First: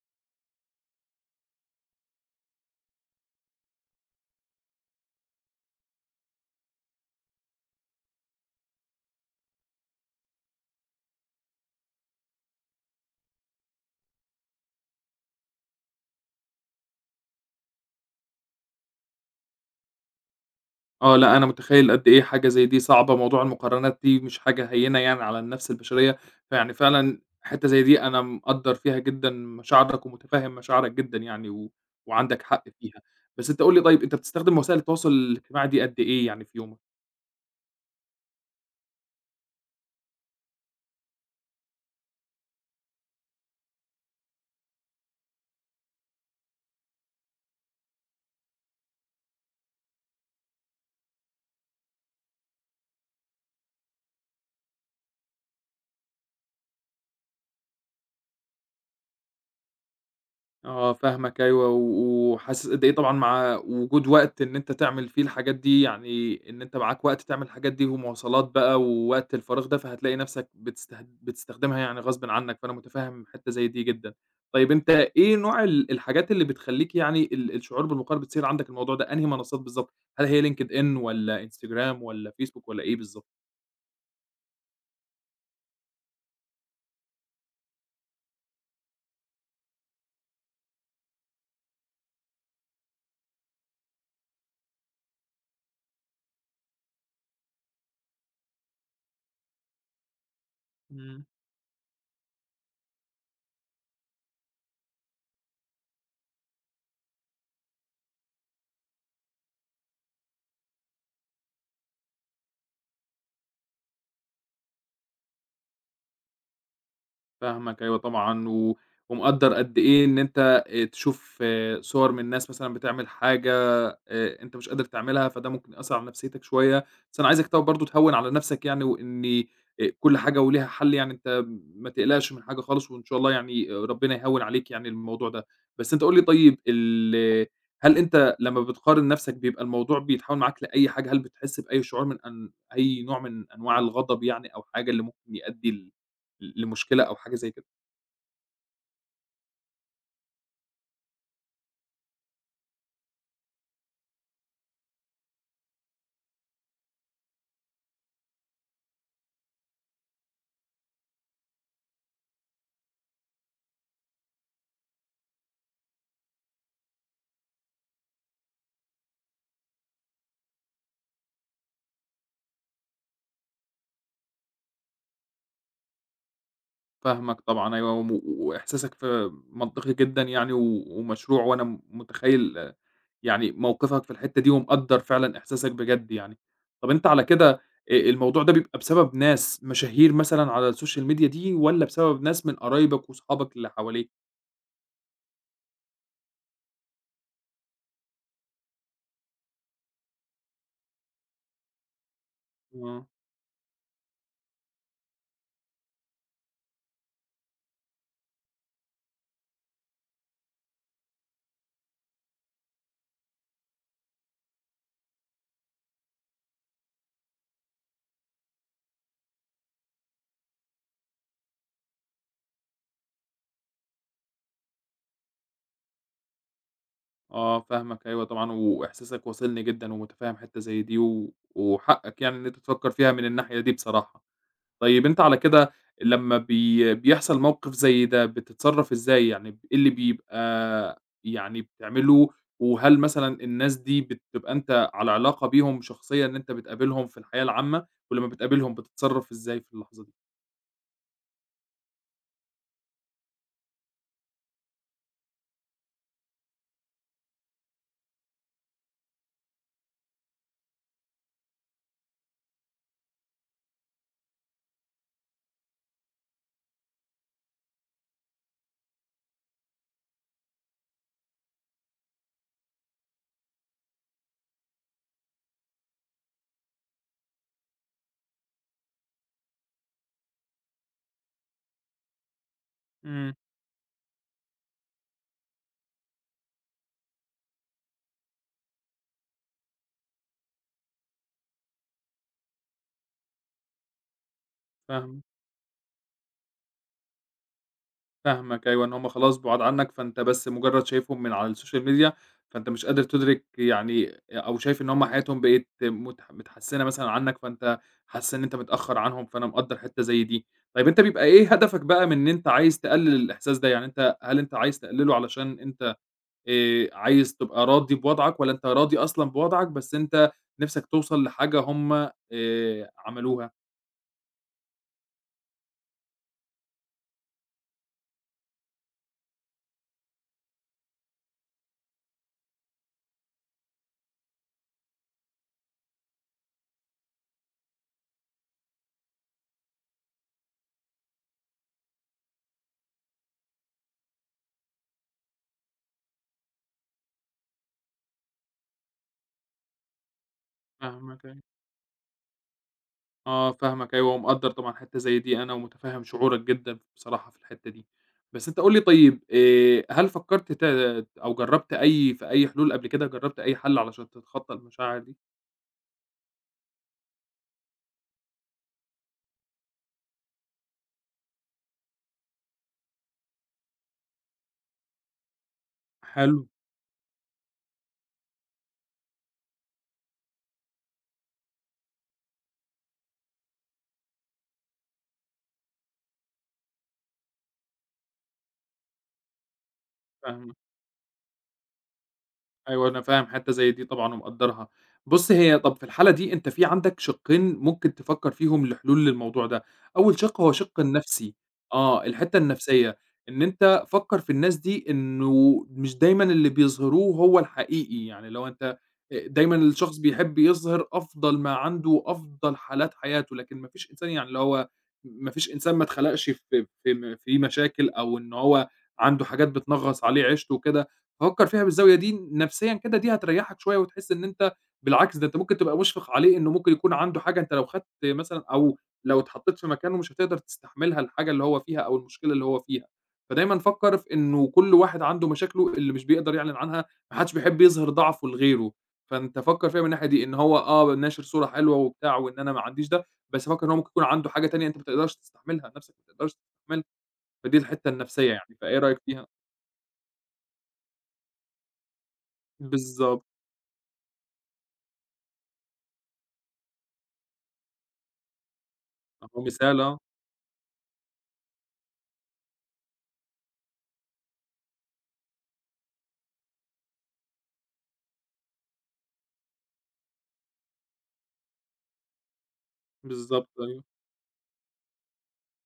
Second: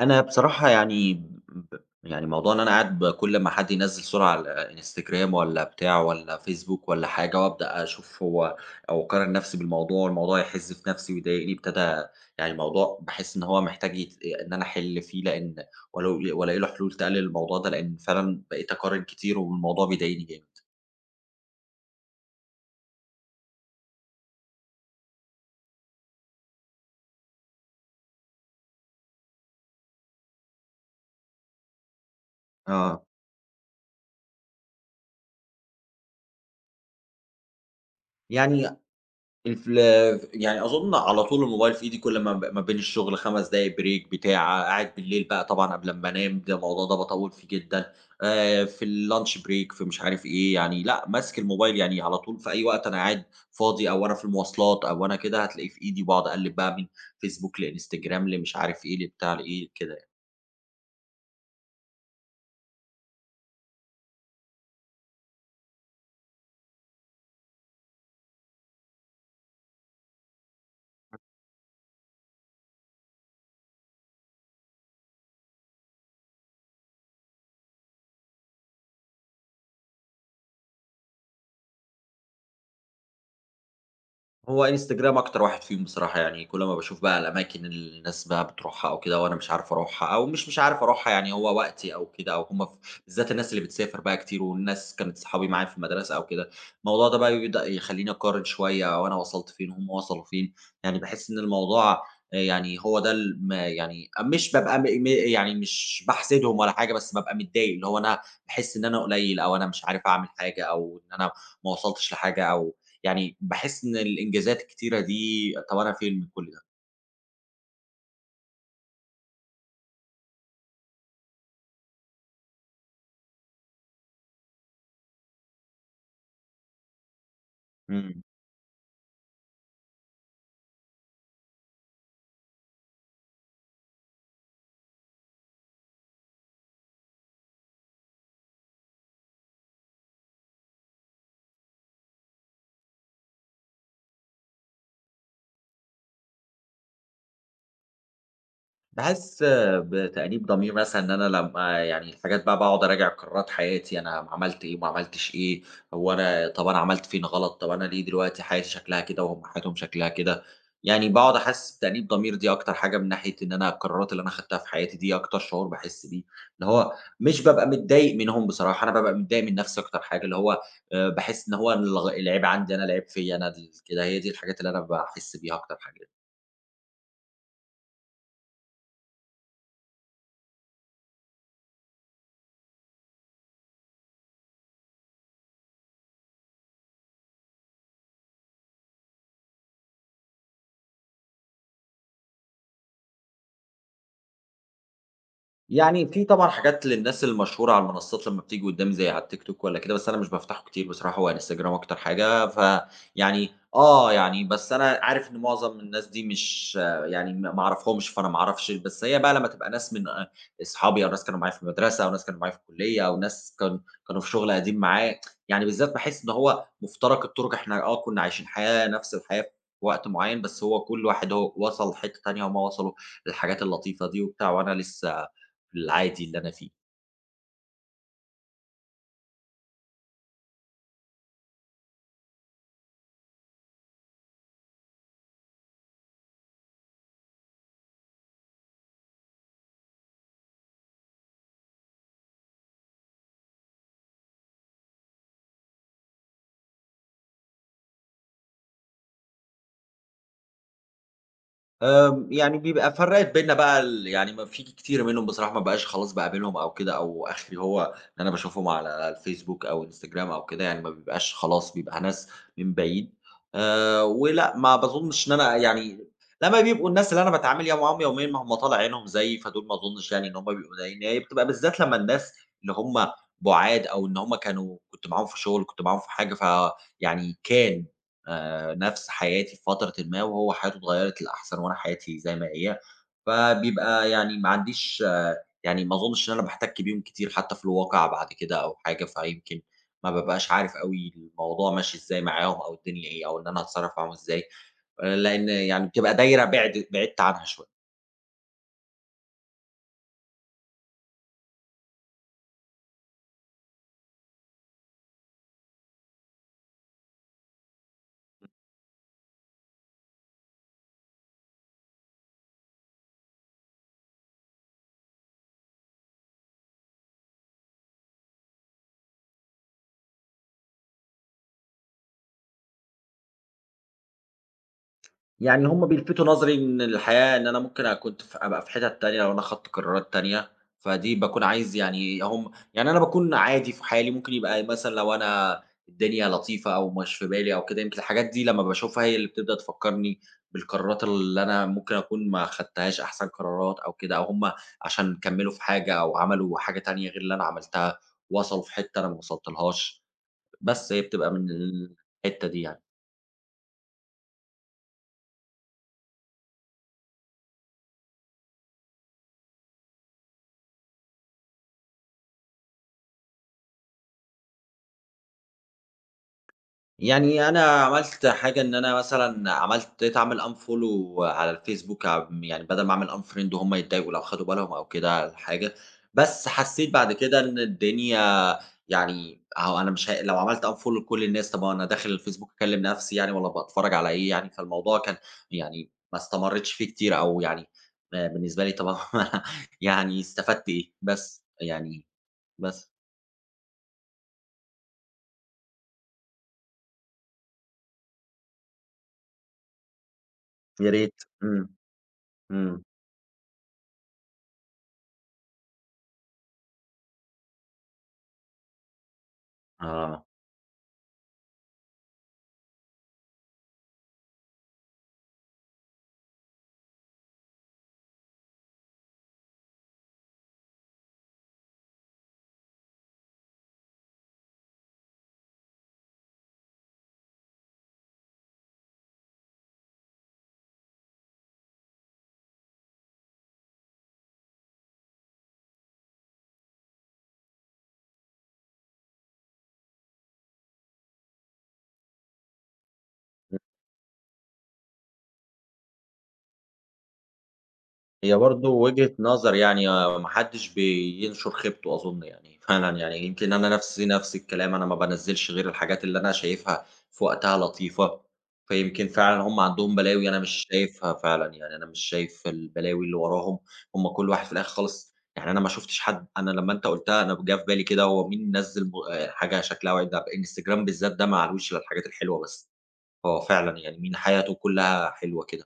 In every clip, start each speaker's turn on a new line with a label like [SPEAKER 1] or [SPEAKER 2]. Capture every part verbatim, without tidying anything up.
[SPEAKER 1] أنا بصراحة يعني ب يعني موضوع إن أنا قاعد ب كل ما حد ينزّل صورة على الInstagram والّا بتاع والّا فيسبوك والّا حاجة، وأبدأ أشوف هو أو أقارن نفسي بالموضوع، والموضوع يحِز في نفسي ويضايقني، ابتدى يعني الموضوع، باحس إن هو محتاج يت إن أنا أحِل فيه، لإن ولو وألاقي له حلول تقلل الموضوع ده، لإن فعلًا بقيت أقارن كتير والموضوع بيضايقني جامد.
[SPEAKER 2] آه، لأ، أنا متخيّل قد إيه حاجة زي دي صعبة، موضوع المقارنات دي مش حاجة هيّنة يعني على النفس البشرية، فيعني فعلًا حتّة زي دي أنا مقدّر فيها جدًا مشاعرك ومتفهّم مشاعرك جدًا يعني و وعندك حق فيها،
[SPEAKER 1] آه.
[SPEAKER 2] بس أنت قُل لي طيب أنت بتستخدم وسائل التواصل الاجتماعي دي قد إيه يعني في يومك؟
[SPEAKER 1] يعني الفل يعني أظن على طول الموبايل في إيدي، كل ما ب ما بين الشغل 5 دقايق بريك بتاع، قاعد بالليل بقى طبعًا قبل أمّا أنام، ده الموضوع ده باطوّل فيه جدًا. آآ في الlunch break، في مش عارف إيه، يعني لأ، ماسك الموبايل يعني على طول في أي وقت أنا قاعد فاضي، أو وأنا في المواصلات أو وأنا كده هتلاقيه في إيدي، وباقعد أقلِّب بقى من فيسبوك لإنستجرام لمش عارف إيه لبتاع لإيه كده.
[SPEAKER 2] آه، فاهمك أيوه، و وحاسس قد إيه طبعًا مع وجود وقت إن أنت تعمل فيه الحاجات دي، يعني إن أنت معاك وقت تعمل الحاجات دي ومواصلات بقى ووقت الفراغ ده، فهتلاقي نَفْسك بتستهد بتستخدمها يعني غصبٍ عنّك، فأنا متفهّم حتّة زي دي جدًا. طيب أنت إيه نوع ال الحاجات اللي بتخلّيك يعني ال الشعور بالمقارنة بتثير عندك الموضوع ده، أنهي منصات بالضبط؟ هل هي LinkedIn والّا Instagram والّا Facebook والّا إيه بالضبط؟
[SPEAKER 1] هو إنستجرام أكتر واحد فيهم بصراحة، يعني كل ما باشوف بقى الأماكن اللي الناس بقى بتروحها أو كده وأنا مش عارف أروحها، أو مش مش عارف أروحها، يعني هو وقتي أو كده، أو هم ف بالذات الناس اللي بتسافر بقى كتير، والناس كانت صحابي معايا في المدرسة أو كده، الموضوع ده بقى بيبدأ يخلّيني أقارن شوية، هو أنا وصلت فين وهم وصلوا فين، يعني
[SPEAKER 2] إمم.
[SPEAKER 1] باحس إن الموضوع، آآ يعني هو ده الم يعني مش بابقى م م يعني مش باحسدهم ولا حاجة، بس بابقى متضايق، اللي هو أنا باحس إن أنا قليل، أو أنا مش عارف أعمل حاجة، أو إن أنا ما وصلتش لحاجة، أو يعني باحس إن الإنجازات الكتيرة دي، طَب أنا فين من كل ده؟
[SPEAKER 2] فاهمك أيوه طبعًا، و ومقدّر قد إيه إن أنت آآ تشوف آه، صور من ناس مثلًا بتعمل حاجة آآ أنت مش قادر تعملها، فده ممكن يأثّر على نفسيتك شوية، بس أنا عايزك طب برضه تهوّن
[SPEAKER 1] إمم.
[SPEAKER 2] على نفسك يعني، وإن آآ كل حاجة وليها حل يعني، أنت ما تقلقش من حاجة خالص، وإن شاء الله يعني آه، ربنا يهوّن عليك يعني الموضوع ده. بس أنت قُل لي طيب ال هل أنت لمّا بتقارن نفسك بيبقى الموضوع بيتحوّل معاك لأي حاجة؟ هل بتحس بأي شعور من أن أي نوع من أنواع الغضب يعني أو حاجة اللي ممكن يؤدي ل ل لمشكلة أو حاجة زي كده.
[SPEAKER 1] باحس بتأنيب ضمير مثلًا، إن أنا لمّا يعني الحاجات بقى باقعد أراجع قرارات حياتي، أنا عملت إيه وما عملتش إيه، هو أنا، طب أنا عملت فين غلط، طب أنا ليه دلوقتي حياتي شكلها كده وهم حياتهم شكلها كده، يعني باقعد أحس بتأنيب ضمير دي أكتر حاجة، من ناحية إن أنا القرارات اللي أنا خدتها في حياتي دي أكتر شعور باحس بيه، اللي هو مش بابقى متضايق منهم بصراحة، أنا بابقى متضايق من نفسي أكتر حاجة، اللي هو آآ باحس إن هو الغ العيب عندي أنا، العيب فيّا أنا ال كده، هي دي الحاجات اللي أنا باحس بيها أكتر حاجة.
[SPEAKER 2] فاهمك طبعًا أيوه، وم وإحساسك ف منطقي جدًا يعني و ومشروع، وأنا م متخيّل آه، يعني موقفك في الحتّة دي ومقدّر فعلًا إحساسك بجد يعني. طَب أنت على كده آآ الموضوع ده بيبقى بسبب ناس مشاهير مثلًا على الSocial Media دي والّا بسبب ناس من قرايبك وصحابك اللي حواليك؟
[SPEAKER 1] يعني في طبعًا حاجات للناس المشهورة على المنصات لمّا بتيجي قدّامي زي على التيك توك والّا كده، بس أنا مش بافتحه كتير بصراحة، هو انستجرام أكتر حاجة،
[SPEAKER 2] آه،
[SPEAKER 1] فيعني آه، يعني بس أنا عارف إن معظم الناس دي مش، آه، يعني ما ما أعرفهمش، فأنا ما أعرفش، بس هي بقى لمّا تبقى ناس من أ أصحابي، أو ناس كانوا معايا في المدرسة، أو ناس كانوا معايا في الكلية، أو ناس كان كانوا في شغل قديم معايا، يعني بالذات باحس إن هو مفترق الطرق، إحنا آه كنا عايشين حياة نفس الحياة في وقت معيّن، بس هو كل واحد هو وصل لحتة تانية، هُم وصلوا للحاجات اللطيفة دي وبتاع، وأنا لسه العادي اللي أنا فيه.
[SPEAKER 2] آه فاهمك أيوه طبعًا، وإحساسك واصلني جدًا ومتفهّم حتّة زي دي و وحقّك يعني إن أنت تفكّر فيها من الناحية دي بصراحة. طيب أنت على كده لمّا بي بيحصل موقف زي ده، بتتصرّف إزاي؟ يعني ب إيه اللي بيبقى يعني بتعمله، وهل مثلًا الناس دي بتبقى أنت على علاقة بيهم شخصية إن أنت بتقابلهم في الحياة العامة، ولمّا بتقابلهم بتتصرّف إزاي في اللحظة دي؟
[SPEAKER 1] آمم، يعني بيبقى فرّقت بيننا بقى، ال يعني ما في كتير منهم بصراحة، ما بقاش خلاص باقابلهم أو كده، أو آخري هو إن أنا باشوفهم على الفيسبوك أو إنستجرام أو كده، يعني ما بيبقاش خلاص، بيبقى ناس من بعيد. آآ، ولأ، ما باظنش إن أنا، يعني لمّا بيبقوا الناس اللي أنا باتعامل يا معاهم يوميًا، ما هم طالع عينهم زيي، فدول ما أظنش يعني إن هم بيبقوا زيّي. إن هي بتبقى بالذات لمّا الناس اللي هم بُعاد، أو إن هم كانوا كنت معاهم في شغل، كنت معاهم في حاجة، فيعني كان آآ نَفْس حياتي في فترةٍ ما، وهو حياته اتغيّرت للأحسن وأنا حياتي زي ما هي،
[SPEAKER 2] إمم،
[SPEAKER 1] فبيبقى يعني ما عنديش، آه، يعني ما أظُنّش إن أنا باحتَك بيهم كتير حتّى في الواقع بعد كده أو حاجة، فيمكن ما بابقاش عارف أوي الموضوع ماشي إزاي معاهم أو الدنيا إيه أو إن أنا هاتصرّف معاهم إزاي، آآ
[SPEAKER 2] فاهمك.
[SPEAKER 1] لإن يعني بتبقى دايرة بِعد بعِدت عنها شوية.
[SPEAKER 2] فاهمك أيوه، إن هُم خلاص بُعاد عنك، فأنت بس مجرد شايفهم من على السوشيال ميديا، فأنت مش قادر تُدرك يعني أو شايف إن هُم حياتهم بقِت متح متحسنة مثلًا عنك، فأنت حاسس إن أنت متأخر عنهم، فأنا مقدّر حتة زي دي. طيب أنت بيبقى إيه هدفك بقى من إن أنت عايز تقلل الإحساس ده؟ يعني أنت هل أنت عايز تقلله علشان أنت آآ، عايز تبقى راضي بوضعك، والّا أنت راضي أصلًا بوضعك بس أنت نِفسك توصل لحاجة هُم آآ، عملوها؟
[SPEAKER 1] يعني هم بيلفتوا نظري إن الحياة، إن أنا ممكن أ كنت ف أبقى في حتت تانية لو أنا خدت قرارات تانية، فدي باكون عايز، يعني هم، يعني أنا باكون عادي في حالي، ممكن يبقى مثلًا لو أنا الدنيا لطيفة أو مش في بالي أو كده، يمكن الحاجات دي لمّا باشوفها هي اللي بتبدأ تفكّرني بالقرارات اللي أنا ممكن أكون ما خدتهاش أحسن قرارات أو كده، أو هم عشان كمّلوا في حاجة أو عملوا حاجة تانية غير اللي أنا عملتها، وصلوا في حتة أنا ما وصلتلهاش، بس هي
[SPEAKER 2] فاهمك
[SPEAKER 1] بتبقى
[SPEAKER 2] أيوه.
[SPEAKER 1] من الحتة دي يعني.
[SPEAKER 2] آه، فاهمك أيوه، ومقدّر طبعًا حتّة زي دي أنا ومُتفهِّم شعورك جدًا بصراحة في الحتّة دي. بس أنت قُل لي طيب آآ، هل فكّرت ت أو جرّبت أي في أي حلول قبل كده، جرّبت أي حَل علشان تتخطّى المشاعر دي؟
[SPEAKER 1] يعني أنا عملت حاجة، إن أنا مثلًا عملت ابتديت أعمل unfollow على الفيسبوك، عم يعني بدل ما أعمل unfriend وهُم يتضايقوا لو خدوا بالهم أو كده الحاجة،
[SPEAKER 2] حلو،
[SPEAKER 1] بس حسيت بعد كده إن الدنيا، يعني أهو أنا مش ه لو عملت unfollow لكل الناس، طب ما هو أنا داخل الفيسبوك أكلّم نفسي يعني، والّا باتفرج على إيه يعني، فالموضوع كان يعني ما استمرتش فيه كتير، أو يعني آآ بالنسبة لي طب يعني
[SPEAKER 2] فاهمك.
[SPEAKER 1] استفدت إيه؟ بس يعني.
[SPEAKER 2] أيوه
[SPEAKER 1] بس.
[SPEAKER 2] أنا فاهم حتّة زي دي طبعًا ومقدّرها. بُص هي طَب في الحالة دي أنت في عندك شِقّين ممكن تفكّر فيهم لحلول للموضوع ده، أول شِق هو شِق
[SPEAKER 1] يا ريت.
[SPEAKER 2] النَفْسي،
[SPEAKER 1] إمم.
[SPEAKER 2] آه، الحتّة
[SPEAKER 1] إمم.
[SPEAKER 2] النَفْسية، إن أنت فكّر في الناس دي إنه مش دايمًا اللي بيظهروه هو الحقيقي، يعني لو أنت أ دايمًا الشخص
[SPEAKER 1] آه.
[SPEAKER 2] بيحب يظهر أفضل ما عنده وأفضل حالات حياته، لكن ما فيش إنسان يعني اللي هو ما فيش إنسان ما اتخلقش في في م فيه مشاكل أو إن هو عنده حاجات بتنغّص عليه عيشته وكده. فكّر فيها بالزاوية دي نفسيًا كده، دي هتريّحك شوية وتحس إن أنت بالعكس، ده أنت ممكن تبقى مُشفِق عليه إنه ممكن يكون عنده حاجة أنت لو خدت مثلًا أو لو اتحطّيت في مكانه مش هتقدر تستحملها الحاجة اللي هو فيها أو المشكلة اللي هو فيها، فدايمًا فكّر في إنه كل واحد عنده مشاكله اللي مش بيقدر يعلن عنها، ما حدّش بيحب يظهِر ضعفه لغيره، فأنت فكّر فيها من الناحية دي، إن هو آه ناشر صورة حلوة وبتاع وإن أنا ما عنديش ده، بس فكّر إن هو ممكن يكون عنده حاجة تانية أنت ما تقدرش تستحملها، نَفْسك ما تقدرش تستحملها، فدي الحتّة النفسية
[SPEAKER 1] هي
[SPEAKER 2] يعني،
[SPEAKER 1] برضه
[SPEAKER 2] فإيه رأيك
[SPEAKER 1] وجهة
[SPEAKER 2] فيها؟
[SPEAKER 1] نظر يعني، آه، ما حدش بينشر خيبته أظن يعني فعلًا، يعني
[SPEAKER 2] بالضبط،
[SPEAKER 1] يمكن أنا نفسي نفس الكلام، أنا ما بانزّلش غير الحاجات اللي أنا شايفها في وقتها لطيفة، فيمكن فعلًا
[SPEAKER 2] أهو
[SPEAKER 1] هم
[SPEAKER 2] مثال
[SPEAKER 1] عندهم
[SPEAKER 2] آه.
[SPEAKER 1] بلاوي أنا مش شايفها فعلًا، يعني أنا مش شايف البلاوي اللي وراهم، هم كل واحد في الآخر خالص، يعني أنا ما شُفتش حد، أنا لمّا أنت قُلتها أنا جه في بالي كده هو مين نزّل م آآ حاجة شكلها وِحِش، ده الإنستجرام بالذات ده ما علوش إلا الحاجات الحلوة بس، هو
[SPEAKER 2] بالضبط
[SPEAKER 1] فعلًا
[SPEAKER 2] أيوه.
[SPEAKER 1] يعني مين حياته كلّها حلوة كده.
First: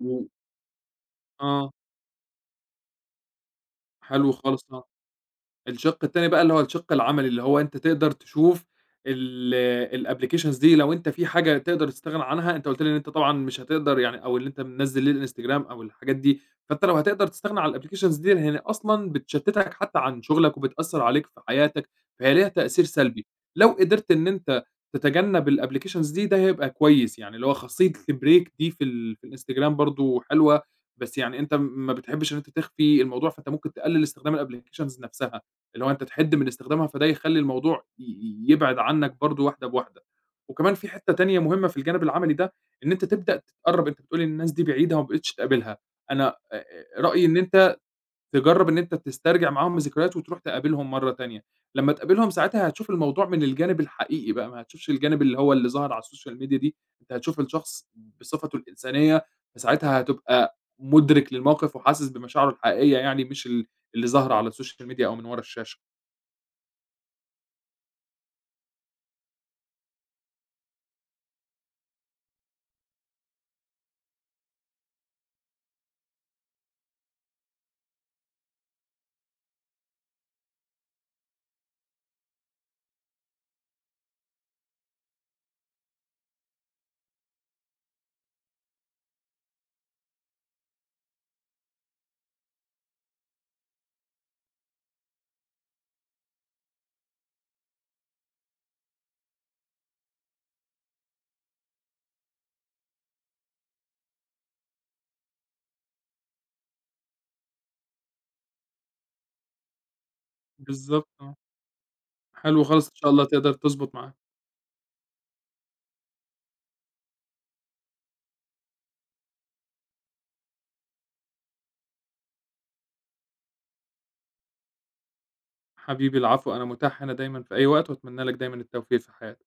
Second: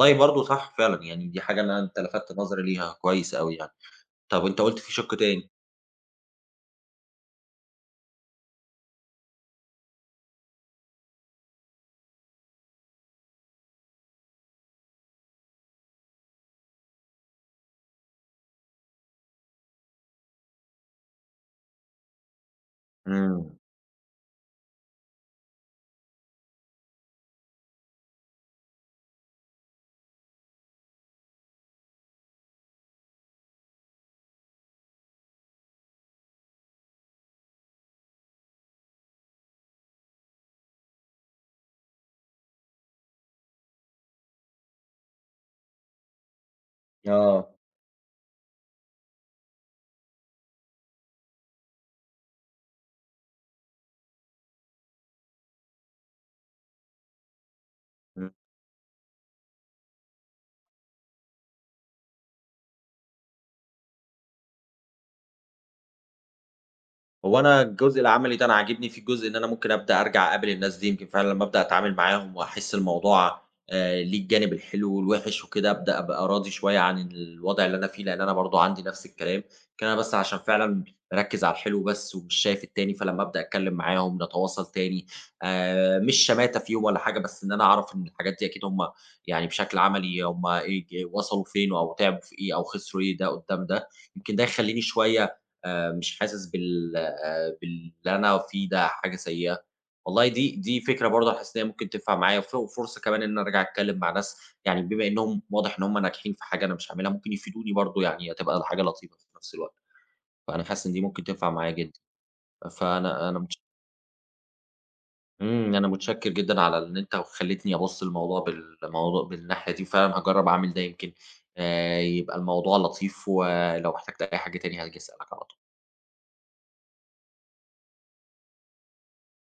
[SPEAKER 2] و
[SPEAKER 1] برضه صح فعلًا، يعني دي حاجة
[SPEAKER 2] آه،
[SPEAKER 1] أنا أنت لفتت نظري ليها كويس أوي يعني.
[SPEAKER 2] حلو
[SPEAKER 1] طَب أنت
[SPEAKER 2] خالص،
[SPEAKER 1] قُلت
[SPEAKER 2] آه.
[SPEAKER 1] في شِق تاني.
[SPEAKER 2] الشِق التاني بقى اللي هو الشِق العملي، اللي هو أنت تقدر تشوف ال الapplications دي لو أنت في حاجة تقدر تستغنى عنها، أنت قُلت لي إن أنت طبعًا مش هتقدر يعني أو اللي أنت منزّل ليه الإنستجرام أو الحاجات دي، فأنت لو هتقدر تستغنى عن الapplications دي لإن هي أصلًا بتشتِّتك حتى عن شُغلك وبتأثّر عليك في حياتك، فهي ليها تأثير سلبي.
[SPEAKER 1] إمم.
[SPEAKER 2] لو قدرت إن أنت تتجنّب الapplications دي، ده هيبقى كويس، يعني اللي هو خاصية الbreak دي في ال في الإنستجرام برضه حلوة، بس يعني أنت ما بتحبّش إن أنت تخفي الموضوع، فأنت ممكن تقلِّل استخدام الapplications نَفْسها. اللي هو أنت تحِد من استخدامها، فده يخلّي الموضوع ي ي يبعد عنّك برضه واحدة بواحدة. وكمان في حتّة تانية مهمة في الجانب العملي ده، إن أنت تبدأ تتقرّب، أنت بتقول الناس دي بعيدة وما بقيتش تقابلها، أنا آآ رأيي إن
[SPEAKER 1] آه.
[SPEAKER 2] أنت تجرّب إن أنت تسترجع معاهم الذكريات وتروح تقابلهم مرّة تانية، لمّا تقابلهم ساعتها هتشوف الموضوع من الجانب الحقيقي بقى، ما هتشوفش الجانب اللي هو اللي ظهر على السوشيال ميديا دي، أنت هتشوف الشخص بصفته الإنسانية، فساعتها هتبقى مُدرك للموقف وحاسس بمشاعره الحقيقية يعني، مش ال اللي ظاهرة على السوشيال ميديا أو من ورا الشاشة.
[SPEAKER 1] هو أنا الجزء العملي ده أنا عاجبني فيه الجزء إن أنا ممكن أبدأ أرجع أقابل الناس دي، يمكن فعلًا لمّا أبدأ أتعامل معاهم وأحس الموضوع آآ ليه الجانب الحلو والوِحِش وكده، أبدأ أبقى راضي شوية عن الوضع اللي أنا فيه، لإن أنا برضه عندي نفس الكلام، يمكن أنا بس عشان فعلًا مركّز على الحلو بس ومش شايف التاني، فلمّا أبدأ أتكلّم معاهم نتواصل تاني، آآ مش شماتة فيهم ولا حاجة، بس إن أنا أعرف إن الحاجات دي أكيد هم، يعني بشكل عملي هم إيه ج وصلوا فين أو تعبوا في إيه أو خسروا إيه ده قدّام ده، يمكن ده يخلّيني شوية آآ مش حاسس بال آآ باللي أنا فيه ده حاجة سيئة، والله دي دي فكرة برضه أنا حاسس إن هي ممكن تنفع معايا، وف وفرصة كمان إن أنا أرجع أتكلم مع ناس يعني بما إنهم واضح إن هم ناجحين في حاجة أنا مش هاعملها، ممكن يفيدوني برضه يعني هتبقى حاجة لطيفة في نفس الوقت، فأنا حاسس إن دي
[SPEAKER 2] بالضبط
[SPEAKER 1] ممكن
[SPEAKER 2] آه،
[SPEAKER 1] تنفع معايا جدًا.
[SPEAKER 2] حلو خالص إن شاء الله
[SPEAKER 1] فأنا أنا
[SPEAKER 2] تقدر
[SPEAKER 1] متش
[SPEAKER 2] تضبط معاك،
[SPEAKER 1] إمم، أنا متشكر جدًا على إن أنت خلّيتني أبُص للموضوع بالموضوع بالناحية دي، وفعلًا هاجرّب أعمل ده يمكن آآ يبقى الموضوع لطيف، ولو احتجت أي حاجة تاني هاجي أسألك على طول.
[SPEAKER 2] حبيبي العفو أنا متاح هنا دايمًا في أي وقت، وأتمنى لك دايمًا التوفيق في حياتك.